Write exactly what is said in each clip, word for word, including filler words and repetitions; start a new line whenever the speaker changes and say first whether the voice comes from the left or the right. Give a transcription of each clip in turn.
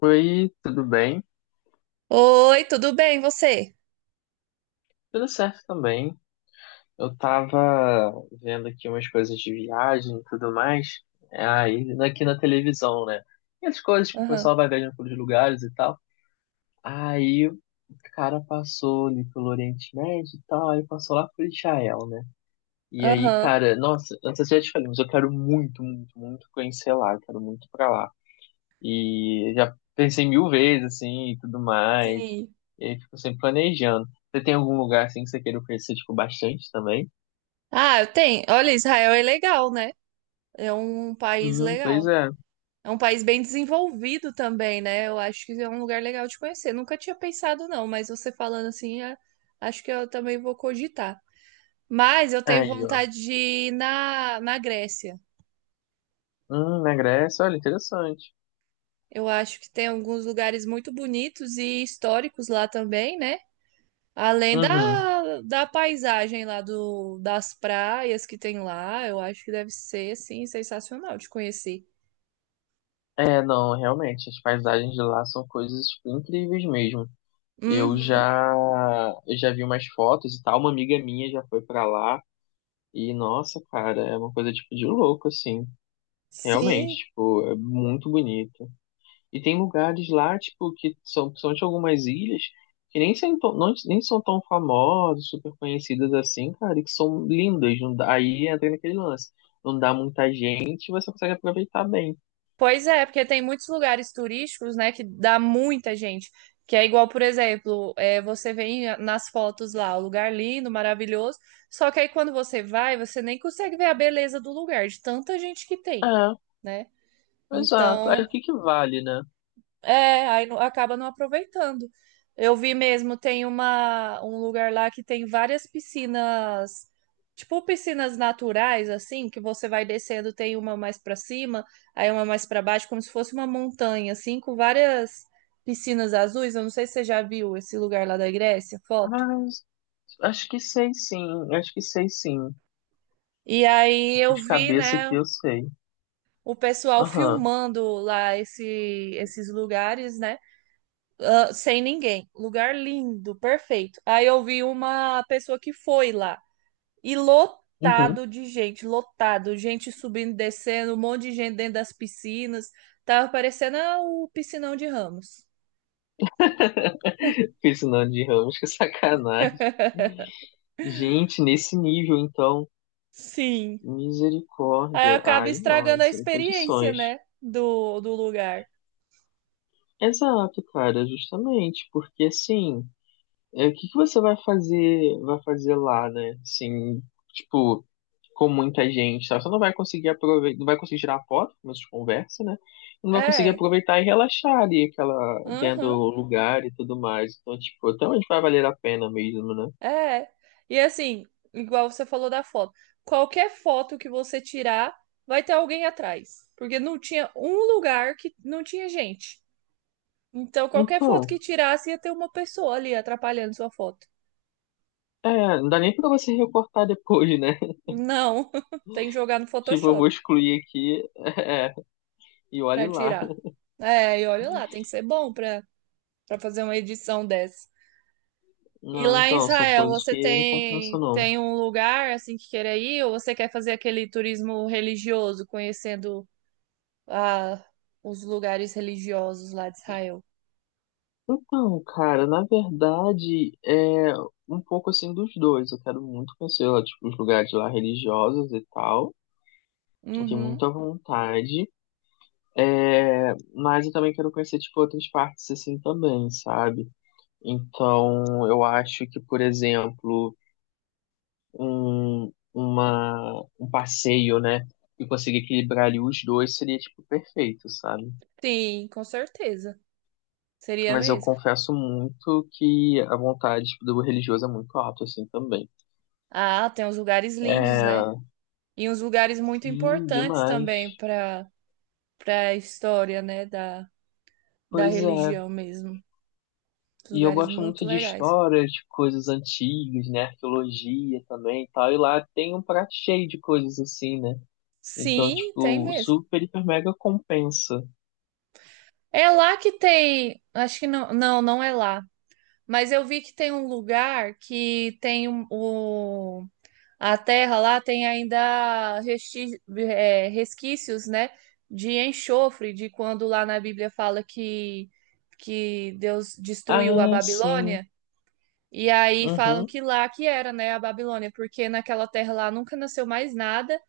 left: Oi, tudo bem?
right: Oi, tudo bem, você?
left: Tudo certo também. Eu tava vendo aqui umas coisas de viagem e tudo mais, é, aí aqui na televisão, né? E as coisas que o
right: Aham,
left: pessoal vai viajando pelos lugares e tal. Aí o Cara passou ali pelo Oriente Médio e tal, aí passou lá por Israel, né? E aí,
right: aham.
left: cara, nossa, antes eu já te falei, mas eu quero muito, muito, muito conhecer lá, eu quero muito pra lá. E já pensei mil vezes, assim, e tudo mais.
right: Sim.
left: E aí fico sempre planejando. Você tem algum lugar, assim, que você queira conhecer, tipo, bastante também?
right: Ah, eu tenho. Olha, Israel é legal, né? É um país
left: Sim, pois
right: legal.
left: é.
right: É um país bem desenvolvido também, né? Eu acho que é um lugar legal de conhecer. Nunca tinha pensado, não, mas você falando assim, é- acho que eu também vou cogitar. Mas eu tenho
left: Aí, ó.
right: vontade de ir na, na Grécia.
left: Hum, na Grécia, olha, interessante.
right: Eu acho que tem alguns lugares muito bonitos e históricos lá também, né? Além
left: Uhum.
right: da, da paisagem lá do, das praias que tem lá, eu acho que deve ser, assim, sensacional de conhecer.
left: É, não, realmente, as paisagens de lá são coisas, tipo, incríveis mesmo. Eu
right: Uhum.
left: já, eu já vi umas fotos e tal, uma amiga minha já foi pra lá. E, nossa, cara, é uma coisa, tipo, de louco, assim. Realmente,
right: Sim.
left: tipo, é muito bonito. E tem lugares lá, tipo, que são, são de algumas ilhas, que nem são, tão- não- nem são tão famosas, super conhecidas assim, cara, e que são lindas. Não dá, aí entra naquele lance. Não dá muita gente, você consegue aproveitar bem.
right: Pois é, porque tem muitos lugares turísticos, né, que dá muita gente. Que é igual, por exemplo, é, você vê em- nas fotos lá, o lugar lindo, maravilhoso. Só que aí quando você vai, você nem consegue ver a beleza do lugar, de tanta gente que tem,
left: É,
right: né?
left: exato. Aí
right: Então.
left: o que que vale, né?
right: É, aí não- acaba não aproveitando. Eu vi mesmo, tem uma, um lugar lá que tem várias piscinas, tipo piscinas naturais, assim, que você vai descendo, tem uma mais pra cima, aí uma mais pra baixo, como se fosse uma montanha, assim, com várias piscinas azuis. Eu não sei se você já viu esse lugar lá da Grécia, foto.
left: Mas acho que sei sim, acho que sei sim.
right: E aí
left: Acho que
right: eu
left: de
right: vi,
left: cabeça
right: né,
left: que eu sei.
right: o pessoal
left: Aham.
right: filmando lá esse, esses lugares, né? Ah, sem ninguém. Lugar lindo, perfeito. Aí eu vi uma pessoa que foi lá e
left: Uhum.
right: lotado de gente, lotado, gente subindo, e descendo, um monte de gente dentro das piscinas. Tava parecendo, ah, o piscinão de Ramos.
left: Fiz o nome de Ramos, que sacanagem. Gente, nesse nível, então.
right: Sim. Aí
left: Misericórdia.
right: acaba
left: Ai, não,
right: estragando
left: aí
right: a
left: sem
right: experiência,
left: condições.
right: né? Do, do lugar.
left: Exato, cara, justamente, porque assim, é, o que que você vai fazer, vai fazer lá, né? Assim, tipo, com muita gente, sabe? Você não vai conseguir aproveitar, não vai conseguir tirar foto, como a gente conversa, né? Não vai conseguir
right: É.
left: aproveitar e relaxar ali, aquela, vendo
right: Aham.
left: o lugar e tudo mais. Então, tipo, até onde vai valer a pena mesmo, né?
right: É. E assim, igual você falou da foto. Qualquer foto que você tirar, vai ter alguém atrás. Porque não tinha um lugar que não tinha gente. Então, qualquer foto
left: Então,
right: que tirasse, ia ter uma pessoa ali atrapalhando sua foto.
left: é, não dá nem pra você recortar depois, né?
right: Não, tem que jogar no
left: Tipo, eu vou
right: Photoshop
left: excluir aqui, é, e olhe
right: pra
left: lá.
right: tirar. É, e olha lá, tem que ser bom pra, pra fazer uma edição dessa. E
left: Não,
right: lá em
left: então, são
right: Israel,
left: coisas que
right: você
left: eu não compensa,
right: tem,
left: não.
right: tem um lugar assim que queira ir, ou você quer fazer aquele turismo religioso, conhecendo a, os lugares religiosos lá de Israel.
left: Então, cara, na verdade, é um pouco assim dos dois. Eu quero muito conhecer lá, tipo, os lugares lá religiosos e tal. Eu tenho
right: Uhum.
left: muita vontade. É, mas eu também quero conhecer, tipo, outras partes assim também, sabe? Então, eu acho que, por exemplo, um, uma, um passeio, né? E conseguir equilibrar ali os dois seria, tipo, perfeito, sabe?
right: Sim, com certeza. Seria
left: Mas eu
right: mesmo.
left: confesso muito que a vontade tipo, do religioso é muito alta, assim, também.
right: Ah, tem uns lugares lindos, né?
left: É,
right: E uns lugares muito
left: sim,
right: importantes também
left: demais.
right: para para a história, né, da, da
left: Pois é.
right: religião mesmo. Uns
left: E eu
right: lugares
left: gosto
right: muito
left: muito de
right: legais.
left: história, de coisas antigas, né? Arqueologia também e tal. E lá tem um prato cheio de coisas assim, né? Então,
right: Sim, tem
left: tipo,
right: mesmo.
left: super, hiper, mega compensa.
right: É lá que tem, acho que não, não, não é lá. Mas eu vi que tem um lugar que tem um- o a terra lá tem ainda resti- eh, resquícios, né, de enxofre, de quando lá na Bíblia fala que, que Deus destruiu a
left: Ah, sim.
right: Babilônia, e aí falam
left: Uhum.
right: que lá que era, né, a Babilônia, porque naquela terra lá nunca nasceu mais nada,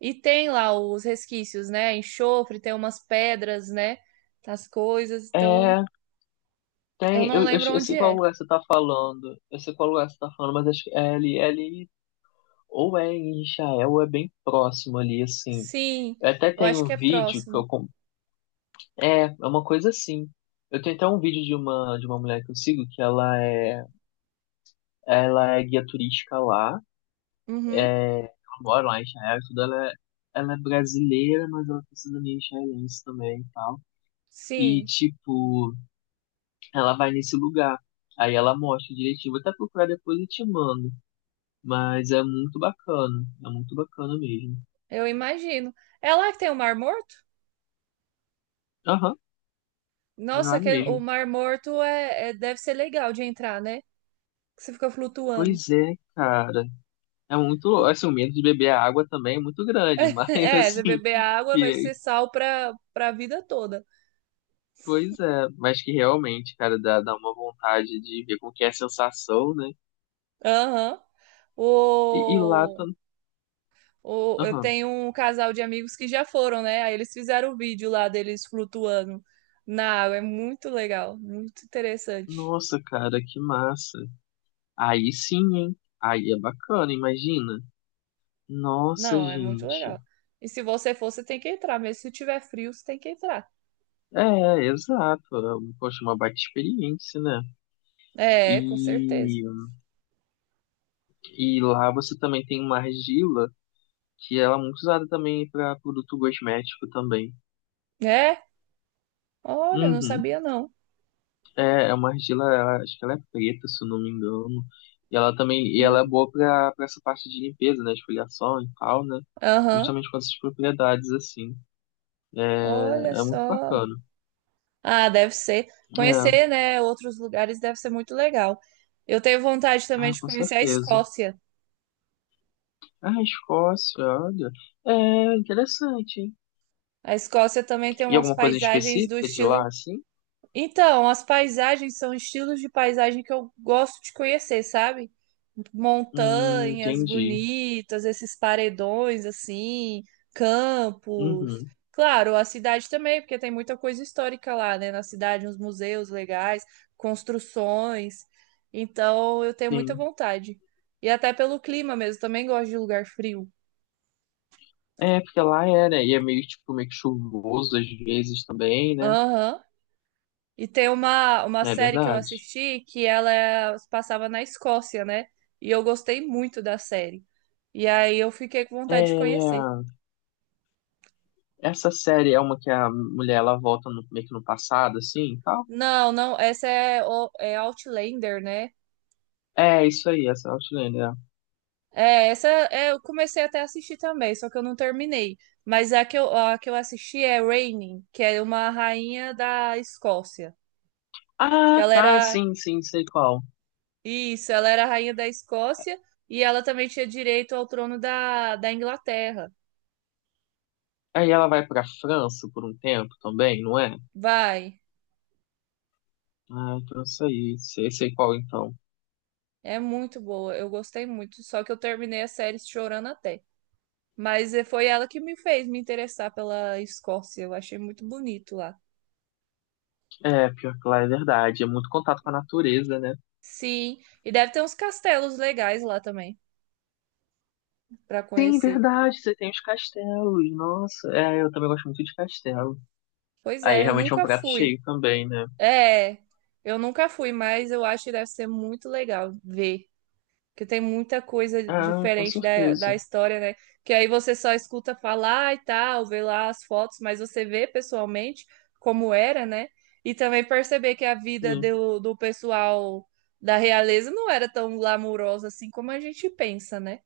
right: e tem lá os resquícios, né, enxofre, tem umas pedras, né, as coisas, então
left: É,
right: eu
left: tem.
right: não
left: Eu, eu,
right: lembro
left: eu
right: onde
left: sei qual
right: é.
left: lugar você tá falando. Eu sei qual lugar você tá falando, mas acho que é ali, é ali ou é em Israel, ou é bem próximo ali, assim.
right: Sim,
left: Eu até
right: eu acho
left: tenho
right: que
left: um
right: é
left: vídeo que eu.
right: próximo.
left: Com- É, é uma coisa assim. Eu tenho até um vídeo de uma, de uma mulher que eu sigo, que ela é, ela é guia turística lá,
right: Uhum,
left: é, ela mora lá em Israel, e tudo, ela é, ela é brasileira, mas ela tem cidadania israelense também e tal. E,
right: sim,
left: tipo, ela vai nesse lugar. Aí ela mostra direitinho. Vou até procurar depois e te mando. Mas é muito bacana. É muito bacana mesmo.
right: eu imagino. É lá que tem o Mar Morto?
left: Aham,
right: Nossa,
left: lá
right: que é, o
left: mesmo.
right: Mar Morto é, é- deve ser legal de entrar, né? Que você fica flutuando.
left: Pois é, cara. É muito, assim, o medo de beber a água também é muito grande, mas
right: É, você
left: assim,
right: beber água vai
left: que,
right: ser sal pra, pra vida toda.
left: pois é, mas que realmente, cara, dá, dá uma vontade de ver como que é a sensação, né?
right: Aham.
left: E, e lá
right: O,
left: tam-
right: o, eu
left: aham.
right: tenho um casal de amigos que já foram, né? Aí eles fizeram o vídeo lá deles flutuando na água. É muito legal, muito interessante.
left: Nossa, cara, que massa. Aí sim, hein? Aí é bacana, imagina. Nossa,
right: Não, é muito
left: gente.
right: legal. E se você for, você tem que entrar. Mesmo se tiver frio, você tem que entrar.
left: É, exato. Poxa, uma baita experiência, né?
right: É, com certeza.
left: E, e lá você também tem uma argila que ela é muito usada também para produto cosmético também.
right: É? Olha, eu não
left: Uhum.
right: sabia não.
left: É, é uma argila, ela- acho que ela é preta, se eu não me engano. E ela também, e ela é
right: Hum.
left: boa para essa parte de limpeza, né, esfoliação e tal, né?
right: Aham.
left: Justamente com essas propriedades assim. É,
right: Olha
left: é muito
right: só.
left: bacana.
right: Ah, deve ser.
left: É,
right: Conhecer, né, outros lugares deve ser muito legal. Eu tenho vontade também
left: ah,
right: de
left: com
right: conhecer a
left: certeza.
right: Escócia.
left: Ah, Escócia, olha. É interessante, hein?
right: A Escócia também tem
left: E
right: umas
left: alguma coisa
right: paisagens do
left: específica de lá,
right: estilo.
left: assim?
right: Então, as paisagens são estilos de paisagem que eu gosto de conhecer, sabe?
left: Hum,
right: Montanhas
left: entendi.
right: bonitas, esses paredões assim, campos.
left: Uhum,
right: Claro, a cidade também, porque tem muita coisa histórica lá, né? Na cidade, uns museus legais, construções. Então, eu tenho muita
left: sim.
right: vontade. E até pelo clima mesmo, também gosto de lugar frio.
left: É, porque lá é, né? E é meio, tipo, meio que chuvoso às vezes também, né?
right: Aham. E tem uma, uma
left: É
right: série que eu
left: verdade.
right: assisti que ela é, passava na Escócia, né? E eu gostei muito da série. E aí eu fiquei com vontade de conhecer.
left: É, essa série é uma que a mulher, ela volta no- meio que no passado, assim, e tal?
right: Não, não, essa é, o- é Outlander, né?
left: É, isso aí, essa é Outlander. É.
right: É, essa é, eu comecei até a assistir também, só que eu não terminei. Mas a que eu, a que eu assisti é Reigning, que é uma rainha da Escócia. Que
left: Ah,
right: ela
left: tá,
right: era.
left: sim, sim, sei qual.
right: Isso, ela era a rainha da Escócia e ela também tinha direito ao trono da, da Inglaterra.
left: Aí ela vai pra França por um tempo também, não é?
right: Vai.
left: Ah, então isso aí, sei, sei qual então.
right: É muito boa, eu gostei muito. Só que eu terminei a série chorando até. Mas eh, foi ela que me fez me interessar pela Escócia. Eu achei muito bonito lá.
left: É, pior que lá é verdade, é muito contato com a natureza, né?
right: Sim, e deve ter uns castelos legais lá também para
left: Sim,
right: conhecer.
left: verdade, você tem os castelos, nossa. É, eu também gosto muito de castelo.
right: Pois
left: Aí
right: é, eu
left: realmente é um
right: nunca
left: prato
right: fui.
left: cheio também, né?
right: É, eu nunca fui, mas eu acho que deve ser muito legal ver. Que tem muita coisa
left: Ah, com
right: diferente da, da
left: certeza.
right: história, né? Que aí você só escuta falar e tal, vê lá as fotos, mas você vê pessoalmente como era, né? E também perceber que a vida
left: Sim.
right: do, do pessoal da realeza não era tão glamourosa assim como a gente pensa, né?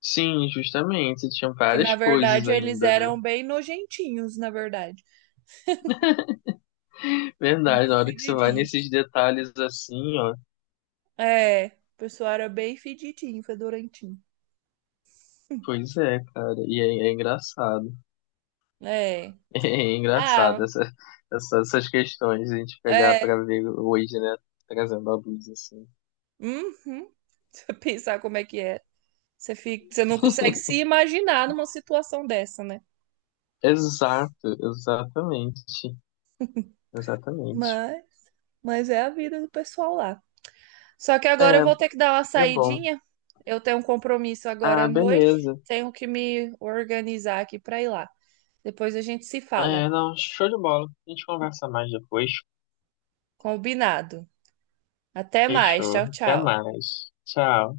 left: Sim, justamente. Você tinha
right: Que na
left: várias coisas
right: verdade eles
left: ainda, né?
right: eram bem nojentinhos, na verdade.
left: Verdade,
right: Bem
left: na hora que você vai
right: fedidinhos.
left: nesses detalhes assim, ó.
right: É, o pessoal era bem fedidinho, fedorentinho.
left: Pois é, cara. E é, é engraçado.
right: É.
left: É engraçado
right: Ah,
left: essa, essa- essas questões a gente pegar pra
right: é.
left: ver hoje, né? Trazendo a luz assim.
right: Uhum. Se eu pensar como é que é. Você fica, você não consegue se imaginar numa situação dessa, né?
left: Exato, exatamente. Exatamente.
right: Mas, mas é a vida do pessoal lá. Só que agora eu
left: É,
right: vou ter que dar uma
left: é bom.
right: saidinha. Eu tenho um compromisso agora
left: Ah,
right: à noite.
left: beleza.
right: Tenho que me organizar aqui para ir lá. Depois a gente se
left: É,
right: fala.
left: não, show de bola. A gente conversa mais depois.
right: Combinado. Até mais.
left: Fechou.
right: Tchau,
left: Até
right: tchau.
left: mais. Tchau.